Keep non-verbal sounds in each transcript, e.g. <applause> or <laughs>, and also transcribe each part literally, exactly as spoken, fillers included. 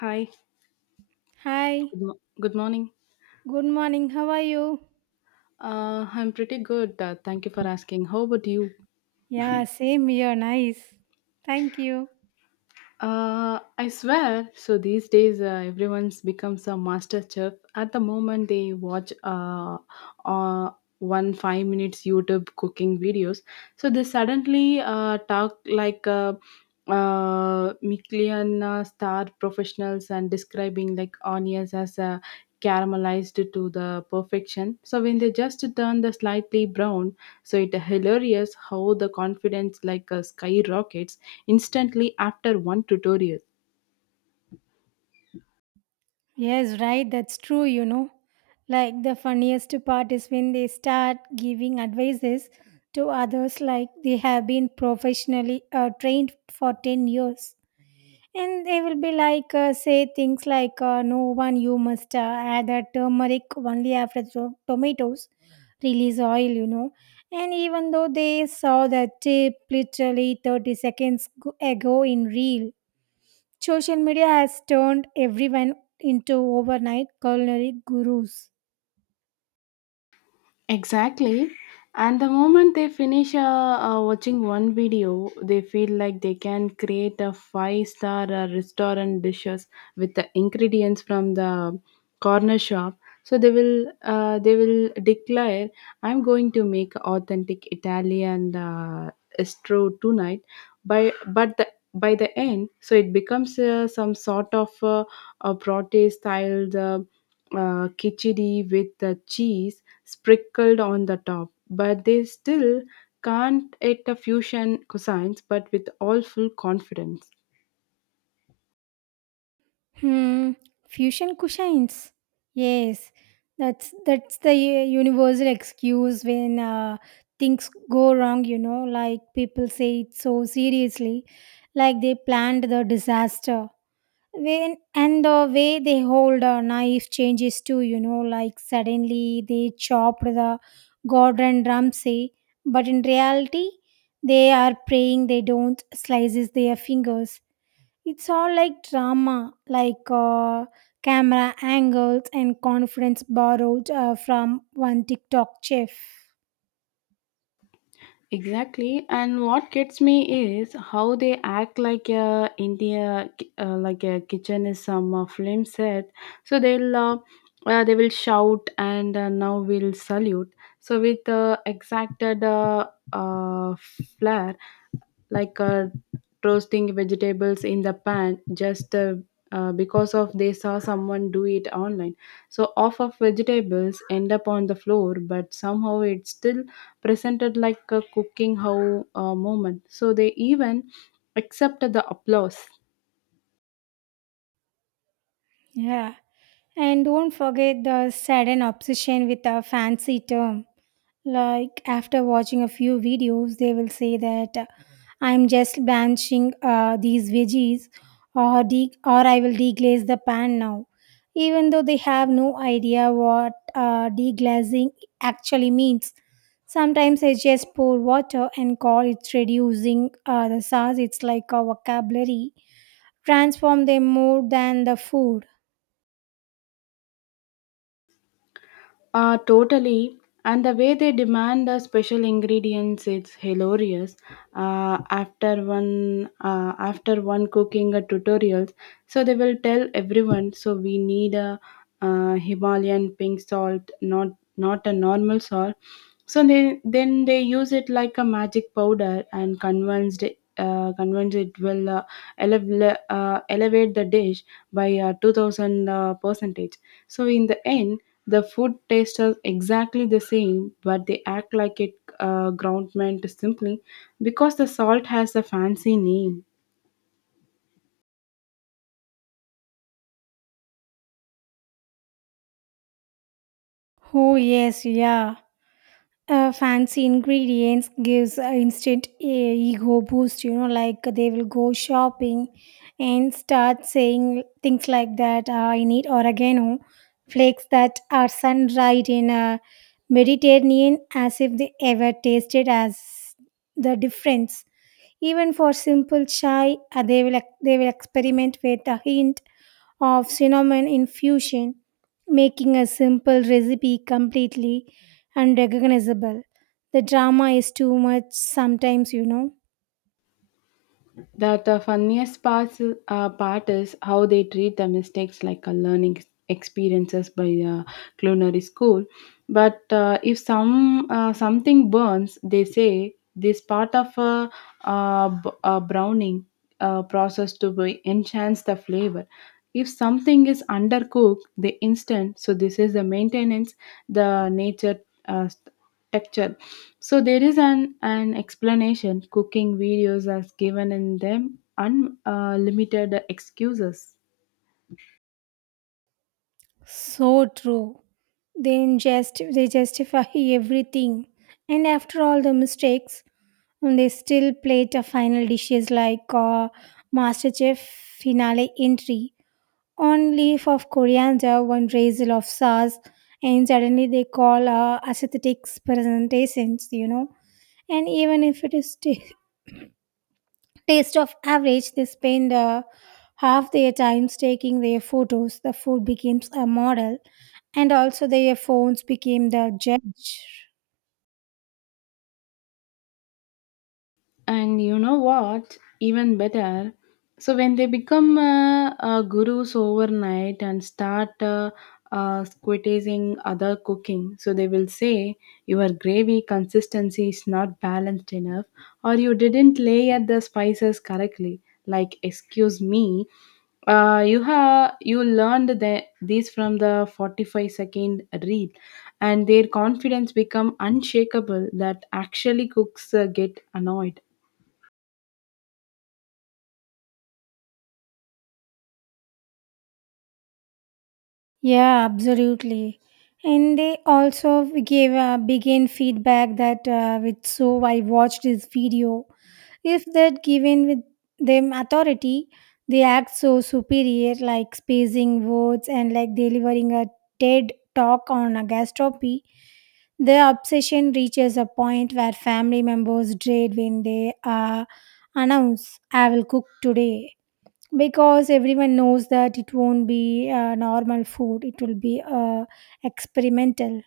Hi, Hi, good, mo- good morning. good morning. How are you? Uh, I'm pretty good. Uh, thank you for asking. How about you? Yeah, same here. Nice. Thank you. Uh, I swear. So these days, uh, everyone's becomes a master chef. At the moment, they watch uh, uh, one five minutes YouTube cooking videos. So they suddenly uh, talk like uh, uh, Michelin uh, star professionals and describing like onions as uh, caramelized to the perfection. So when they just turn the slightly brown, so it hilarious how the confidence like uh, skyrockets instantly after one tutorial. Yes, right. That's true, you know. Like the funniest part is when they start giving advices to others like they have been professionally uh, trained for ten years. And they will be like, uh, say things like, uh, no one, you must uh, add the turmeric only after the tomatoes release oil, you know. And even though they saw the tip literally thirty seconds go- ago in real, social media has turned everyone into overnight culinary gurus. Exactly. And the moment they finish uh, uh, watching one video, they feel like they can create a five star uh, restaurant dishes with the ingredients from the corner shop. So they will uh, they will declare, "I'm going to make authentic Italian uh, stew tonight." By but the by the end, so it becomes uh, some sort of uh, a protest style uh, uh, khichdi with the cheese sprinkled on the top, but they still can't eat a fusion cosines but with all full confidence. Hmm, fusion cushions. Yes, that's that's the u- universal excuse when uh, things go wrong. You know, like people say it so seriously, like they planned the disaster. When and the way they hold a knife changes too. You know, like suddenly they chopped the Gordon Ramsay, but in reality, they are praying they don't slices their fingers. It's all like drama like uh, camera angles and confidence borrowed uh, from one TikTok chef. Exactly, and what gets me is how they act like a India, uh, like a kitchen is some uh, film set. So they'll uh, uh, they will shout and uh, now we'll salute. So with uh, exacted uh, uh, flair like uh, roasting vegetables in the pan just uh, uh, because of they saw someone do it online so off of vegetables end up on the floor but somehow it's still presented like a cooking how uh, moment so they even accepted the applause. Yeah. And don't forget the sudden obsession with a fancy term. Like after watching a few videos, they will say that uh, I'm just blanching uh, these veggies, or de- or I will deglaze the pan now, even though they have no idea what uh, deglazing actually means. Sometimes I just pour water and call it reducing uh, the sauce. It's like a vocabulary. Transform them more than the food. Uh, totally. And the way they demand the special ingredients, it's hilarious. Uh, after one, uh, after one cooking a tutorials, so they will tell everyone. So we need a, uh Himalayan pink salt, not not a normal salt. So they then they use it like a magic powder and convinced uh, convinced it will uh, elev- uh, elevate the dish by uh, two thousand uh, percentage. So in the end the food tastes are exactly the same, but they act like it uh, ground meant simply because the salt has a fancy name. Oh yes, yeah. Uh, fancy ingredients gives a instant uh, ego boost. You know, like they will go shopping and start saying things like that. "Ah, I need oregano flakes that are sun dried in a Mediterranean, as if they ever tasted as the difference. Even for simple chai, uh, they will ex- they will experiment with a hint of cinnamon infusion, making a simple recipe completely unrecognizable. The drama is too much sometimes, you know. That the funniest parts, uh, part is how they treat the mistakes like a learning ex- experiences by uh, culinary school. But uh, if some uh, something burns, they say this part of a, uh, b- a browning uh, process to be enhance the flavor. If something is undercooked, the instant so this is the maintenance the nature uh, texture. So there is an, an explanation. Cooking videos as given in them unlimited uh, limited excuses. So true. Then just they justify <laughs> everything, and after all the mistakes, they still plate a final dishes like uh, MasterChef finale entry. One leaf of coriander, one drizzle of sauce, and suddenly they call uh, aesthetic presentations. You know, and even if it is ta <laughs> taste of average, they spend uh, half their times taking their photos, the food becomes a model, and also their phones became the judge. And you know what? Even better. So when they become uh, uh, gurus overnight and start uh, uh, criticizing other cooking, so they will say your gravy consistency is not balanced enough, or you didn't layer the spices correctly. Like, excuse me, uh, you have you learned the, these from the forty-five second read and their confidence become unshakable that actually cooks uh, get annoyed. Yeah, absolutely. And they also gave uh, began feedback that uh, with so I watched this video, if that given with them authority, they act so superior, like spacing words and like delivering a TED talk on a gastropy. The obsession reaches a point where family members dread when they uh, announce, I will cook today. Because everyone knows that it won't be uh, normal food, it will be uh, experimental.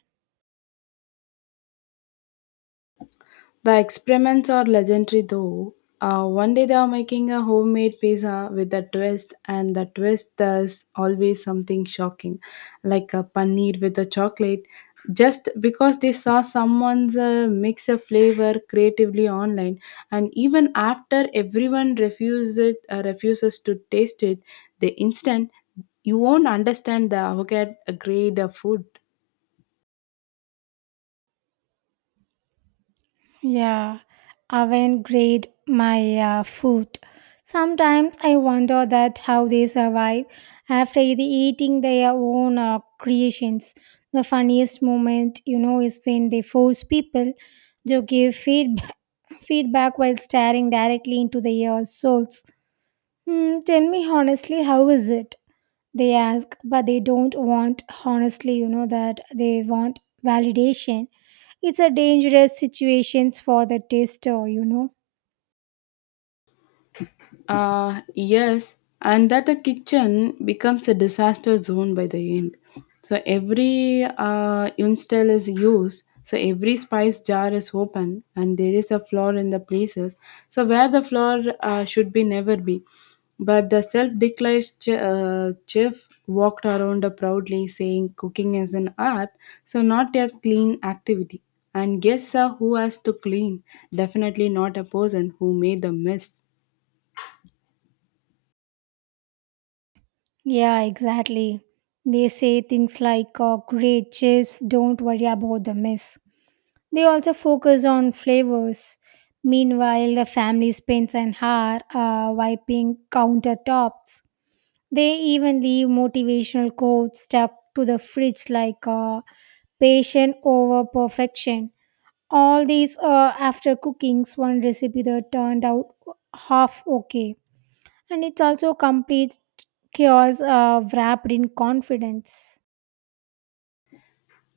The experiments are legendary though. Uh, one day they are making a homemade pizza with a twist, and the twist does always something shocking, like a paneer with a chocolate, just because they saw someone's uh, mix a flavor creatively online. And even after everyone refuses it, uh, refuses to taste it, the instant you won't understand the avocado grade of food. Yeah, I oven grade my uh, food. Sometimes I wonder that how they survive after e- eating their own uh, creations. The funniest moment, you know, is when they force people to give feedback. Feedback while staring directly into their souls. Hmm, tell me honestly, how is it? They ask, but they don't want honestly, you know, that they want validation. It's a dangerous situations for the tester, you know. Uh, yes, and that the kitchen becomes a disaster zone by the end. So every uh, utensil is used, so every spice jar is open, and there is a floor in the places. So where the floor uh, should be never be. But the self-declared ch- uh, chef walked around proudly, saying, "Cooking is an art, so not a clean activity." And guess uh, who has to clean? Definitely not a person who made the mess. Yeah, exactly. They say things like, oh, great, cheers, don't worry about the mess. They also focus on flavors. Meanwhile, the family spends an hour uh, wiping countertops. They even leave motivational quotes stuck to the fridge like uh, patient over perfection. All these uh, after cooking one recipe that turned out half okay. And it's also complete chaos uh, wrapped in confidence.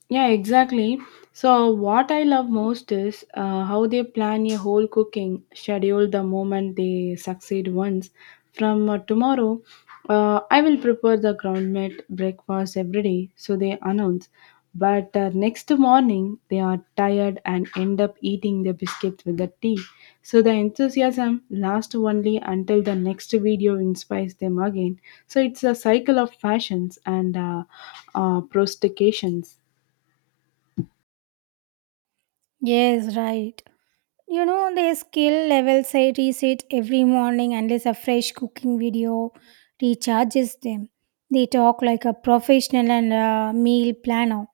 Yeah, exactly. So, what I love most is uh, how they plan a whole cooking schedule the moment they succeed once. From uh, tomorrow, uh, I will prepare the ground meat breakfast every day, so they announce. But uh, next morning, they are tired and end up eating the biscuits with the tea. So, the enthusiasm lasts only until the next video inspires them again. So, it's a cycle of fashions and uh, uh, prostications. Yes, right. You know, their skill levels I reset every morning unless a fresh cooking video recharges them. They talk like a professional and a meal planner.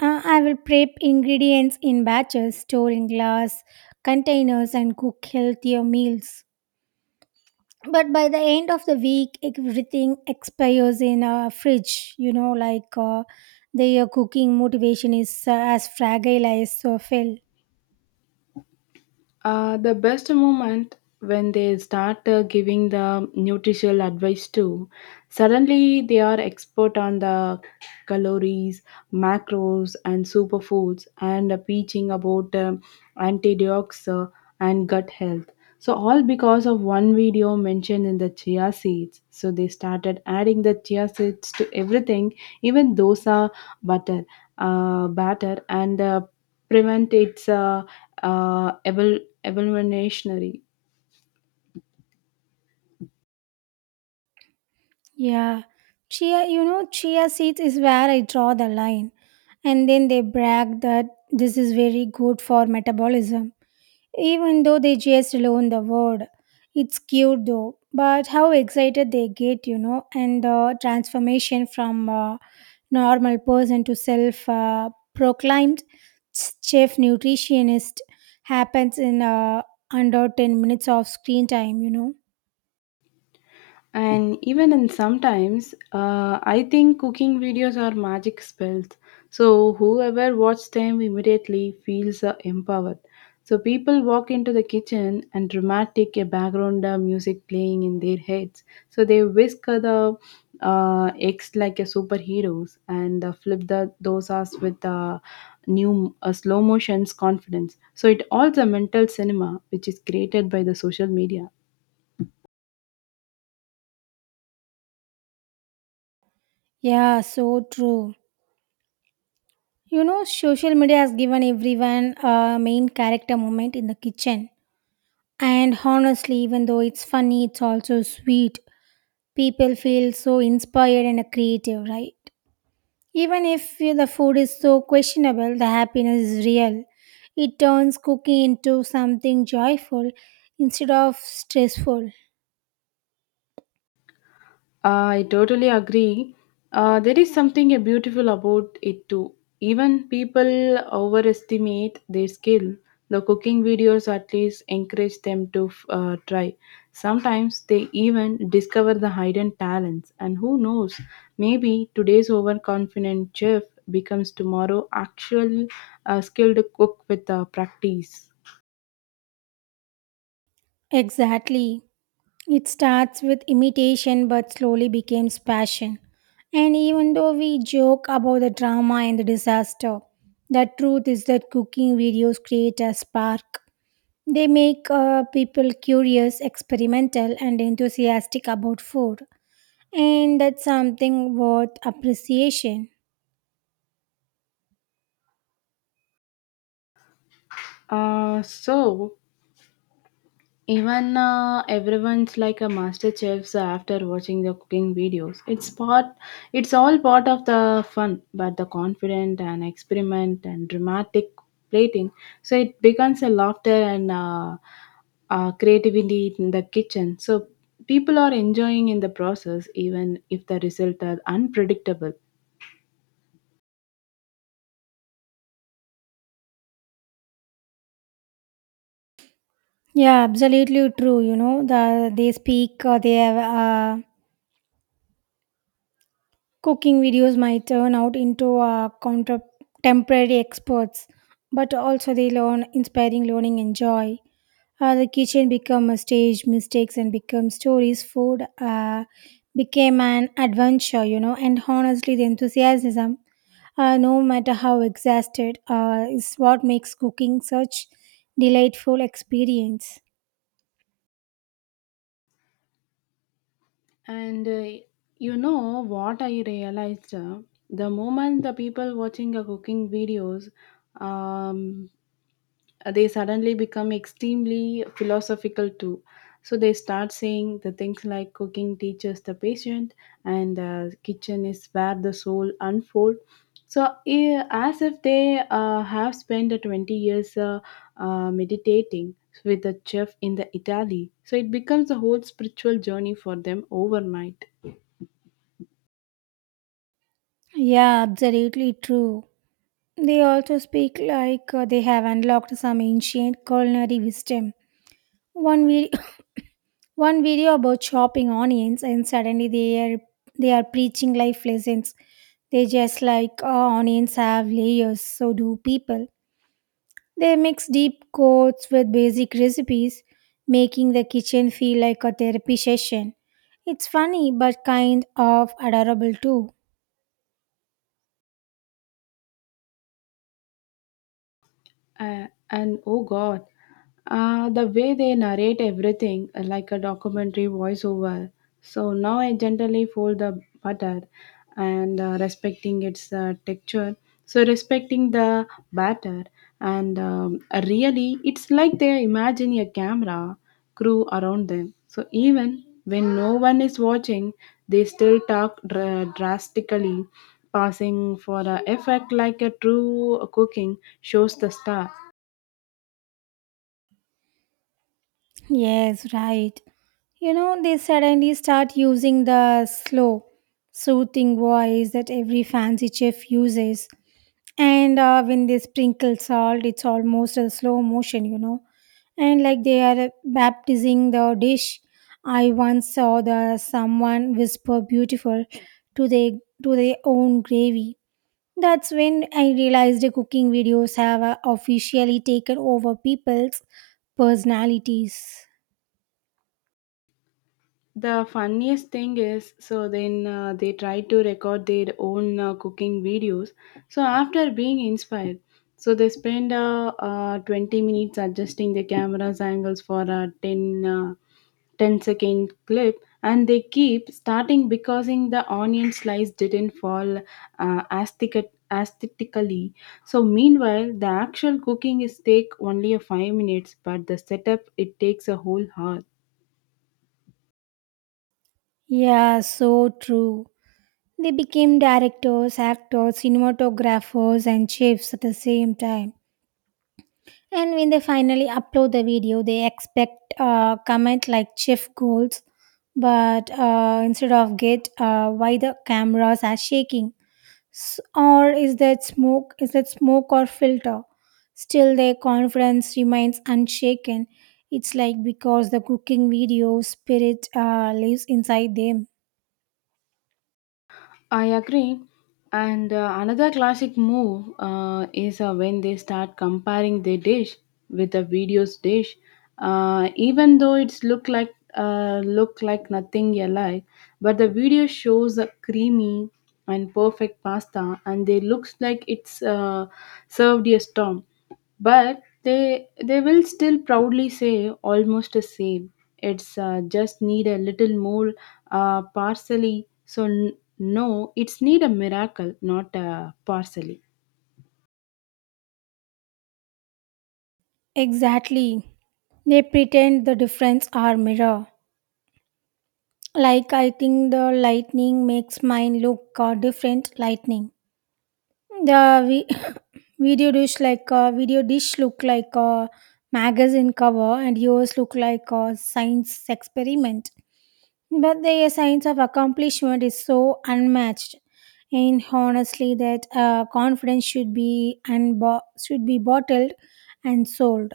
Uh, I will prep ingredients in batches, store in glass containers, and cook healthier meals. But by the end of the week, everything expires in a fridge. You know, like uh, their cooking motivation is uh, as fragile as so fell. Uh, the best moment when they start uh, giving the nutritional advice too. Suddenly, they are expert on the calories, macros, and superfoods, and uh, preaching about um, antioxidants uh, and gut health. So all because of one video mentioned in the chia seeds. So they started adding the chia seeds to everything, even dosa butter, uh, batter, and uh, prevent its uh, uh, evol- evolutionary. Yeah, chia. You know, chia seeds is where I draw the line, and then they brag that this is very good for metabolism, even though they just loan the word. It's cute though, but how excited they get, you know, and the transformation from uh, normal person to self uh, proclaimed chef nutritionist happens in uh, under ten minutes of screen time, you know. And even in sometimes uh, I think cooking videos are magic spells so whoever watches them immediately feels uh, empowered so people walk into the kitchen and dramatic a background uh, music playing in their heads so they whisk the uh, eggs like a superheroes and uh, flip the dosas with uh, new uh, slow motions confidence so it all the mental cinema which is created by the social media. Yeah, so true. You know, social media has given everyone a main character moment in the kitchen. And honestly, even though it's funny, it's also sweet. People feel so inspired and creative, right? Even if the food is so questionable, the happiness is real. It turns cooking into something joyful instead of stressful. I totally agree. Uh, there is something uh, beautiful about it too. Even people overestimate their skill. The cooking videos at least encourage them to uh, try. Sometimes they even discover the hidden talents. And who knows, maybe today's overconfident chef becomes tomorrow actual uh, skilled cook with uh, practice. Exactly. It starts with imitation but slowly becomes passion. And even though we joke about the drama and the disaster, the truth is that cooking videos create a spark. They make uh, people curious, experimental, and enthusiastic about food. And that's something worth appreciation. Uh, so even uh, everyone's like a master chefs after watching the cooking videos. It's part, it's all part of the fun, but the confident and experiment and dramatic plating. So it becomes a laughter and uh, uh, creativity in the kitchen. So people are enjoying in the process, even if the result are unpredictable. Yeah, absolutely true. You know, the they speak, uh, they have uh, cooking videos might turn out into uh, counter- temporary experts, but also they learn inspiring learning and joy. Uh, the kitchen become a stage, mistakes and become stories. Food uh, became an adventure, you know, and honestly, the enthusiasm uh, no matter how exhausted, uh, is what makes cooking such delightful experience. And uh, you know what I realized? uh, The moment the people watching a cooking videos, um, they suddenly become extremely philosophical too. So they start saying the things like cooking teaches the patient, and uh, kitchen is where the soul unfold. So eh, as if they uh, have spent the twenty years uh, uh, meditating with the chef in the Italy. So it becomes a whole spiritual journey for them overnight. Yeah, absolutely true. They also speak like uh, they have unlocked some ancient culinary wisdom. One video, <coughs> one video about chopping onions, and suddenly they are they are preaching life lessons. They just like oh, onions have layers, so do people. They mix deep cuts with basic recipes, making the kitchen feel like a therapy session. It's funny but kind of adorable too. Uh, and oh God, uh, the way they narrate everything uh, like a documentary voiceover. So now I gently fold the butter and uh, respecting its uh, texture. So respecting the batter and um, really, it's like they are imagining a camera crew around them. So even when no one is watching, they still talk dra- drastically, passing for a effect like a true cooking shows the star. Yes, right. You know, they suddenly start using the slow, soothing voice that every fancy chef uses, and uh, when they sprinkle salt, it's almost a slow motion, you know, and like they are baptizing the dish. I once saw the someone whisper beautiful to their to their own gravy. That's when I realized the cooking videos have uh, officially taken over people's personalities. The funniest thing is, so then uh, they tried to record their own uh, cooking videos. So after being inspired, so they spend uh, uh, twenty minutes adjusting the camera's angles for a ten, uh, ten second clip and they keep starting because in the onion slice didn't fall uh, aesthetic- aesthetically. So meanwhile, the actual cooking is take only a five minutes, but the setup it takes a whole hour. Yeah, so true. They became directors, actors, cinematographers, and chefs at the same time. And when they finally upload the video, they expect uh, comment like chef goals, but uh, instead of get uh, why the cameras are shaking, S- or is that smoke? Is that smoke or filter? Still, their confidence remains unshaken. It's like because the cooking video spirit uh, lives inside them. I agree. And uh, another classic move uh, is uh, when they start comparing their dish with the video's dish, uh, even though it's look like uh, look like nothing alike. But the video shows a creamy and perfect pasta, and they looks like it's uh, served a storm but they they will still proudly say almost the same it's uh, just need a little more uh, parsley so n- no it's need a miracle not a parsley. Exactly, they pretend the difference are mirror. Like I think the lightning makes mine look uh, different. Lightning. The vi- <laughs> <clears throat> video dish like uh, video dish look like a magazine cover, and yours look like a science experiment. But the science of accomplishment is so unmatched. And honestly, that uh, confidence should be unbo- should be bottled and sold.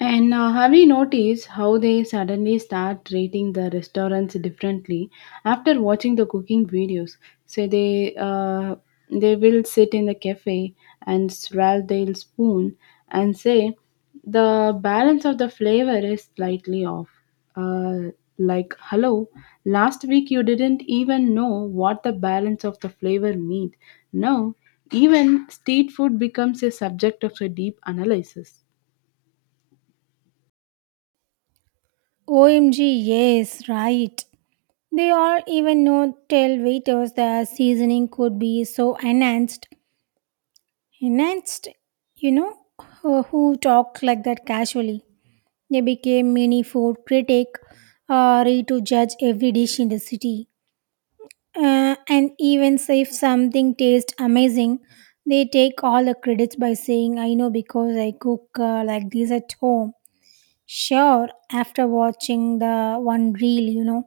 And uh, have you noticed how they suddenly start rating the restaurants differently after watching the cooking videos? So they uh, they will sit in the cafe and swirl their spoon and say the balance of the flavor is slightly off. Uh, like hello, last week you didn't even know what the balance of the flavor meant. Now even street food becomes a subject of a deep analysis. O M G, yes, right. They all even know tell waiters the seasoning could be so enhanced. Enhanced, you know, who who talk like that casually. They became mini food critic, uh, ready to judge every dish in the city. Uh, and even if something tastes amazing, they take all the credits by saying, "I know because I cook uh, like this at home." Sure, after watching the one reel, you know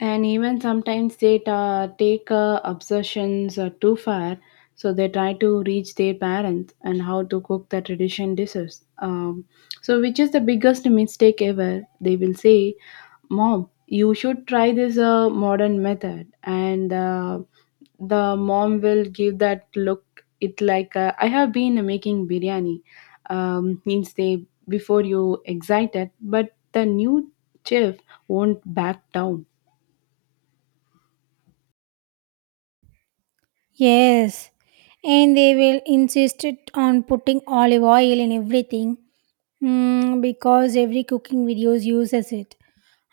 And even sometimes they ta- take uh, obsessions uh, too far so they try to reach their parents and how to cook the tradition dishes um, so which is the biggest mistake ever they will say mom you should try this uh, modern method and uh, the mom will give that look it like uh, I have been making biryani um, means they before you excited but the new chef won't back down. Yes, and they will insist it on putting olive oil in everything, mm, because every cooking videos uses it.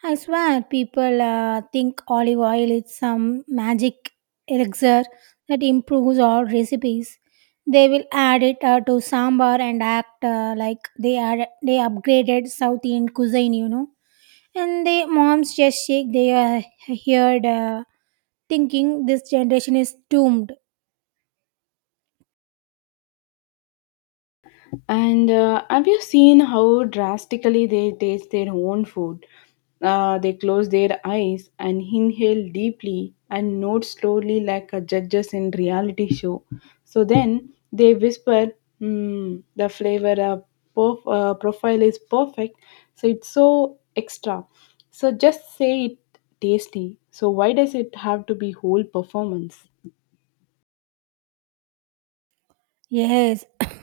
I swear, people uh, think olive oil is some magic elixir that improves all recipes. They will add it uh, to sambar and act uh, like they are they upgraded South Indian cuisine, you know. And the moms just shake their head, uh, thinking this generation is doomed. And uh, have you seen how drastically they taste their own food? Uh, they close their eyes and inhale deeply and note slowly like a judges in reality show. So then they whisper, "Hmm, the flavor uh, prof- uh, profile is perfect. So it's so extra. So just say it tasty. So why does it have to be whole performance? Yes. <coughs>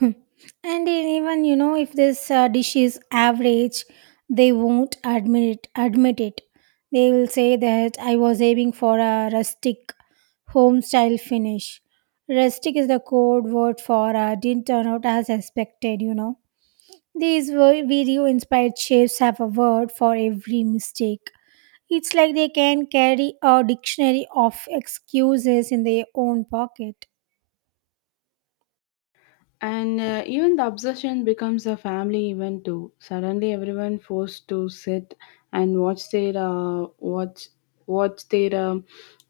And even you know if this uh, dish is average, they won't admit it, admit it. They will say that I was aiming for a rustic home style finish. Rustic is the code word for uh, didn't turn out as expected, you know. These video inspired chefs have a word for every mistake. It's like they can carry a dictionary of excuses in their own pocket. And uh, even the obsession becomes a family event too. Suddenly, everyone forced to sit and watch their uh, watch watch their um,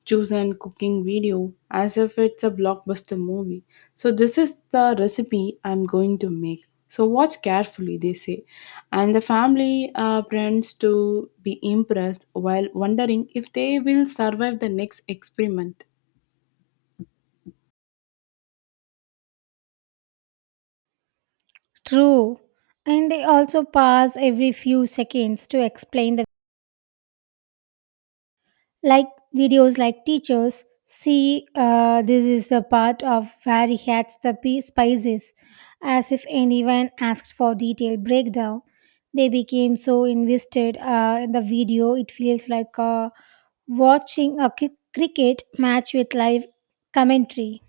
chosen cooking video as if it's a blockbuster movie. So this is the recipe I'm going to make. So watch carefully, they say, and the family uh, pretends to be impressed while wondering if they will survive the next experiment. True. And they also pause every few seconds to explain the like videos like teachers see uh, this is the part of where he adds the pi- spices, as if anyone asked for detailed breakdown. They became so invested uh, in the video, it feels like uh, watching a cri- cricket match with live commentary.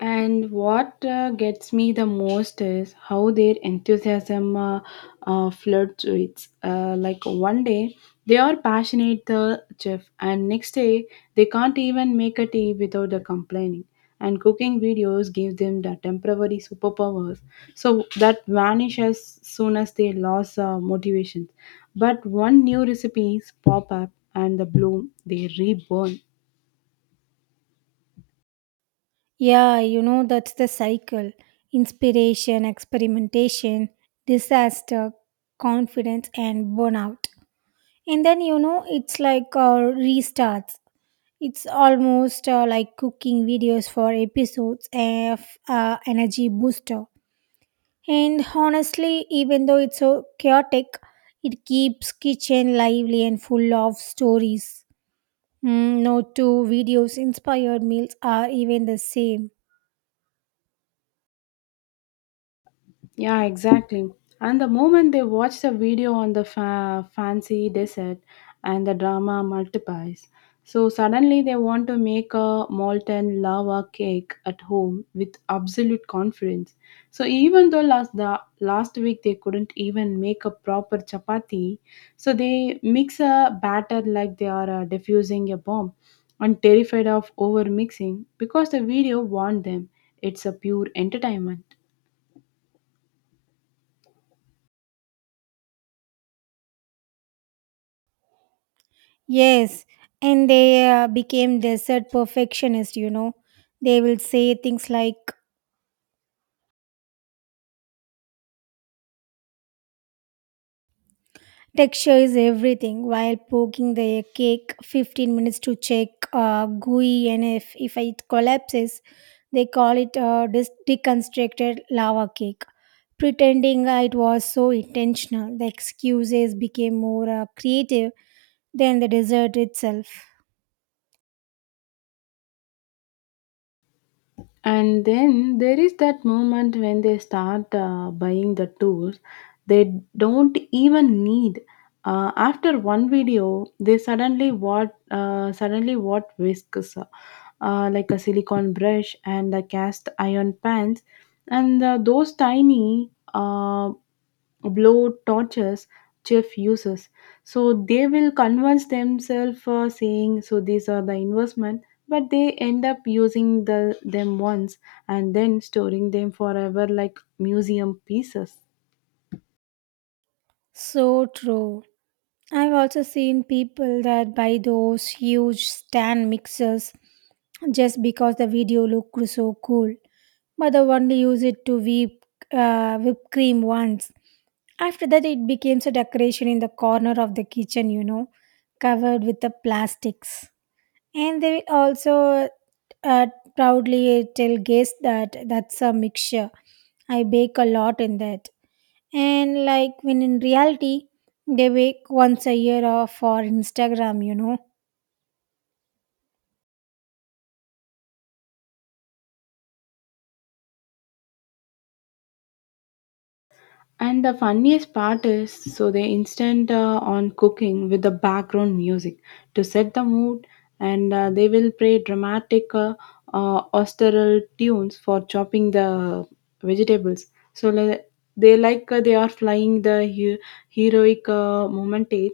And what uh, gets me the most is how their enthusiasm uh, uh, fluctuates. Uh, like one day they are passionate the chef, and next day they can't even make a tea without the complaining. And cooking videos give them the temporary superpowers, so that vanish as soon as they lose uh, motivation. But one new recipes pop up, and the bloom they reborn. Yeah, you know, that's the cycle: inspiration, experimentation, disaster, confidence, and burnout. And then, you know, it's like uh, restarts. It's almost uh, like cooking videos for episodes of uh, Energy Booster. And honestly, even though it's so chaotic, it keeps kitchen lively and full of stories. Mm, no two videos inspired meals are even the same. Yeah, exactly. And the moment they watch the video on the fa- fancy dessert and the drama multiplies. So suddenly they want to make a molten lava cake at home with absolute confidence. So even though last the last week they couldn't even make a proper chapati, so they mix a batter like they are uh, diffusing a bomb and terrified of over mixing because the video warned them it's a pure entertainment. Yes, and they uh, became desert perfectionists, you know. They will say things like texture is everything while poking the cake fifteen minutes to check uh, gooey, and if, if it collapses, they call it uh, dis- deconstructed lava cake. Pretending uh, it was so intentional, the excuses became more uh, creative than the dessert itself. And then there is that moment when they start uh, buying the tools they don't even need. Uh, after one video, they suddenly what uh, suddenly what whisks, uh, like a silicone brush and a cast iron pans, and uh, those tiny uh, blow torches Jeff uses. So they will convince themselves uh, saying, so these are the investment, but they end up using the them once and then storing them forever like museum pieces. So true. I've also seen people that buy those huge stand mixers just because the video looked so cool, but they only use it to whip uh, whipped cream once. After that, it becomes a decoration in the corner of the kitchen, you know, covered with the plastics. And they will also uh, proudly tell guests that that's a mixture. I bake a lot in that, and like when in reality they wake once a year off for Instagram, you know. And the funniest part is, so they instant uh, on cooking with the background music to set the mood, and uh, they will play dramatic uh, uh, austeral tunes for chopping the vegetables. So le- they like uh, they are flying the he- heroic uh, momentage.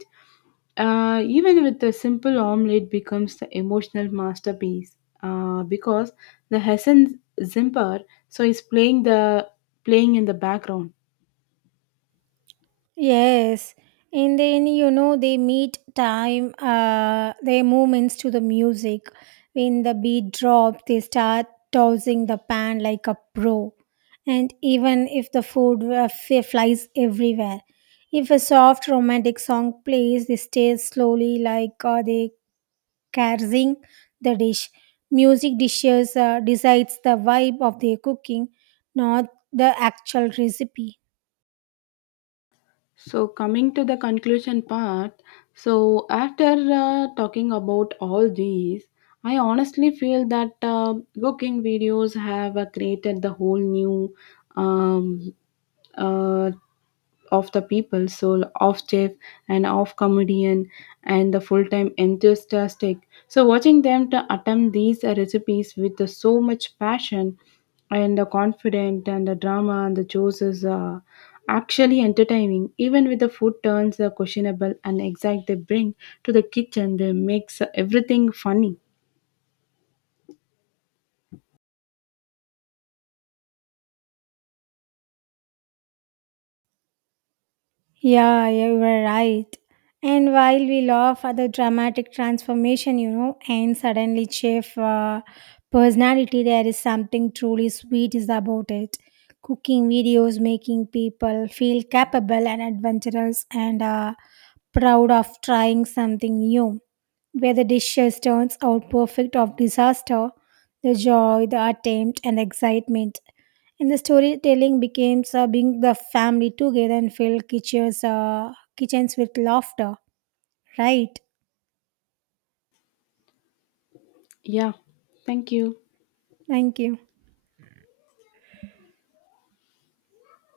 Uh, even with the simple omelette becomes the emotional masterpiece uh, because the Hessen Zimper so is playing the playing in the background. Yes, and then you know they meet time uh their movements to the music. When the beat drop, they start tossing the pan like a pro, and even if the food uh, f- flies everywhere. If a soft romantic song plays, they stay slowly like uh, they caressing the dish. Music dishes uh, decides the vibe of their cooking, not the actual recipe. So, coming to the conclusion part, so after uh, talking about all these, I honestly feel that uh, cooking videos have uh, created the whole new um, uh, of the people, so of chef and of comedian and the full-time enthusiastic. So watching them to attempt these uh, recipes with uh, so much passion and the confident and the drama and the jokes is uh, actually entertaining. Even with the food turns uh, questionable and exact they bring to the kitchen, they makes everything funny. Yeah, you were right. And while we laugh at the dramatic transformation, you know, and suddenly chef uh, personality, there is something truly sweet is about it. Cooking videos making people feel capable and adventurous and uh, proud of trying something new. Where the dishes turns out perfect of disaster, the joy, the attempt, and the excitement. And the storytelling becomes uh, being the family together and fill kitchens, uh, kitchens with laughter. Right. Yeah, thank you. Thank you.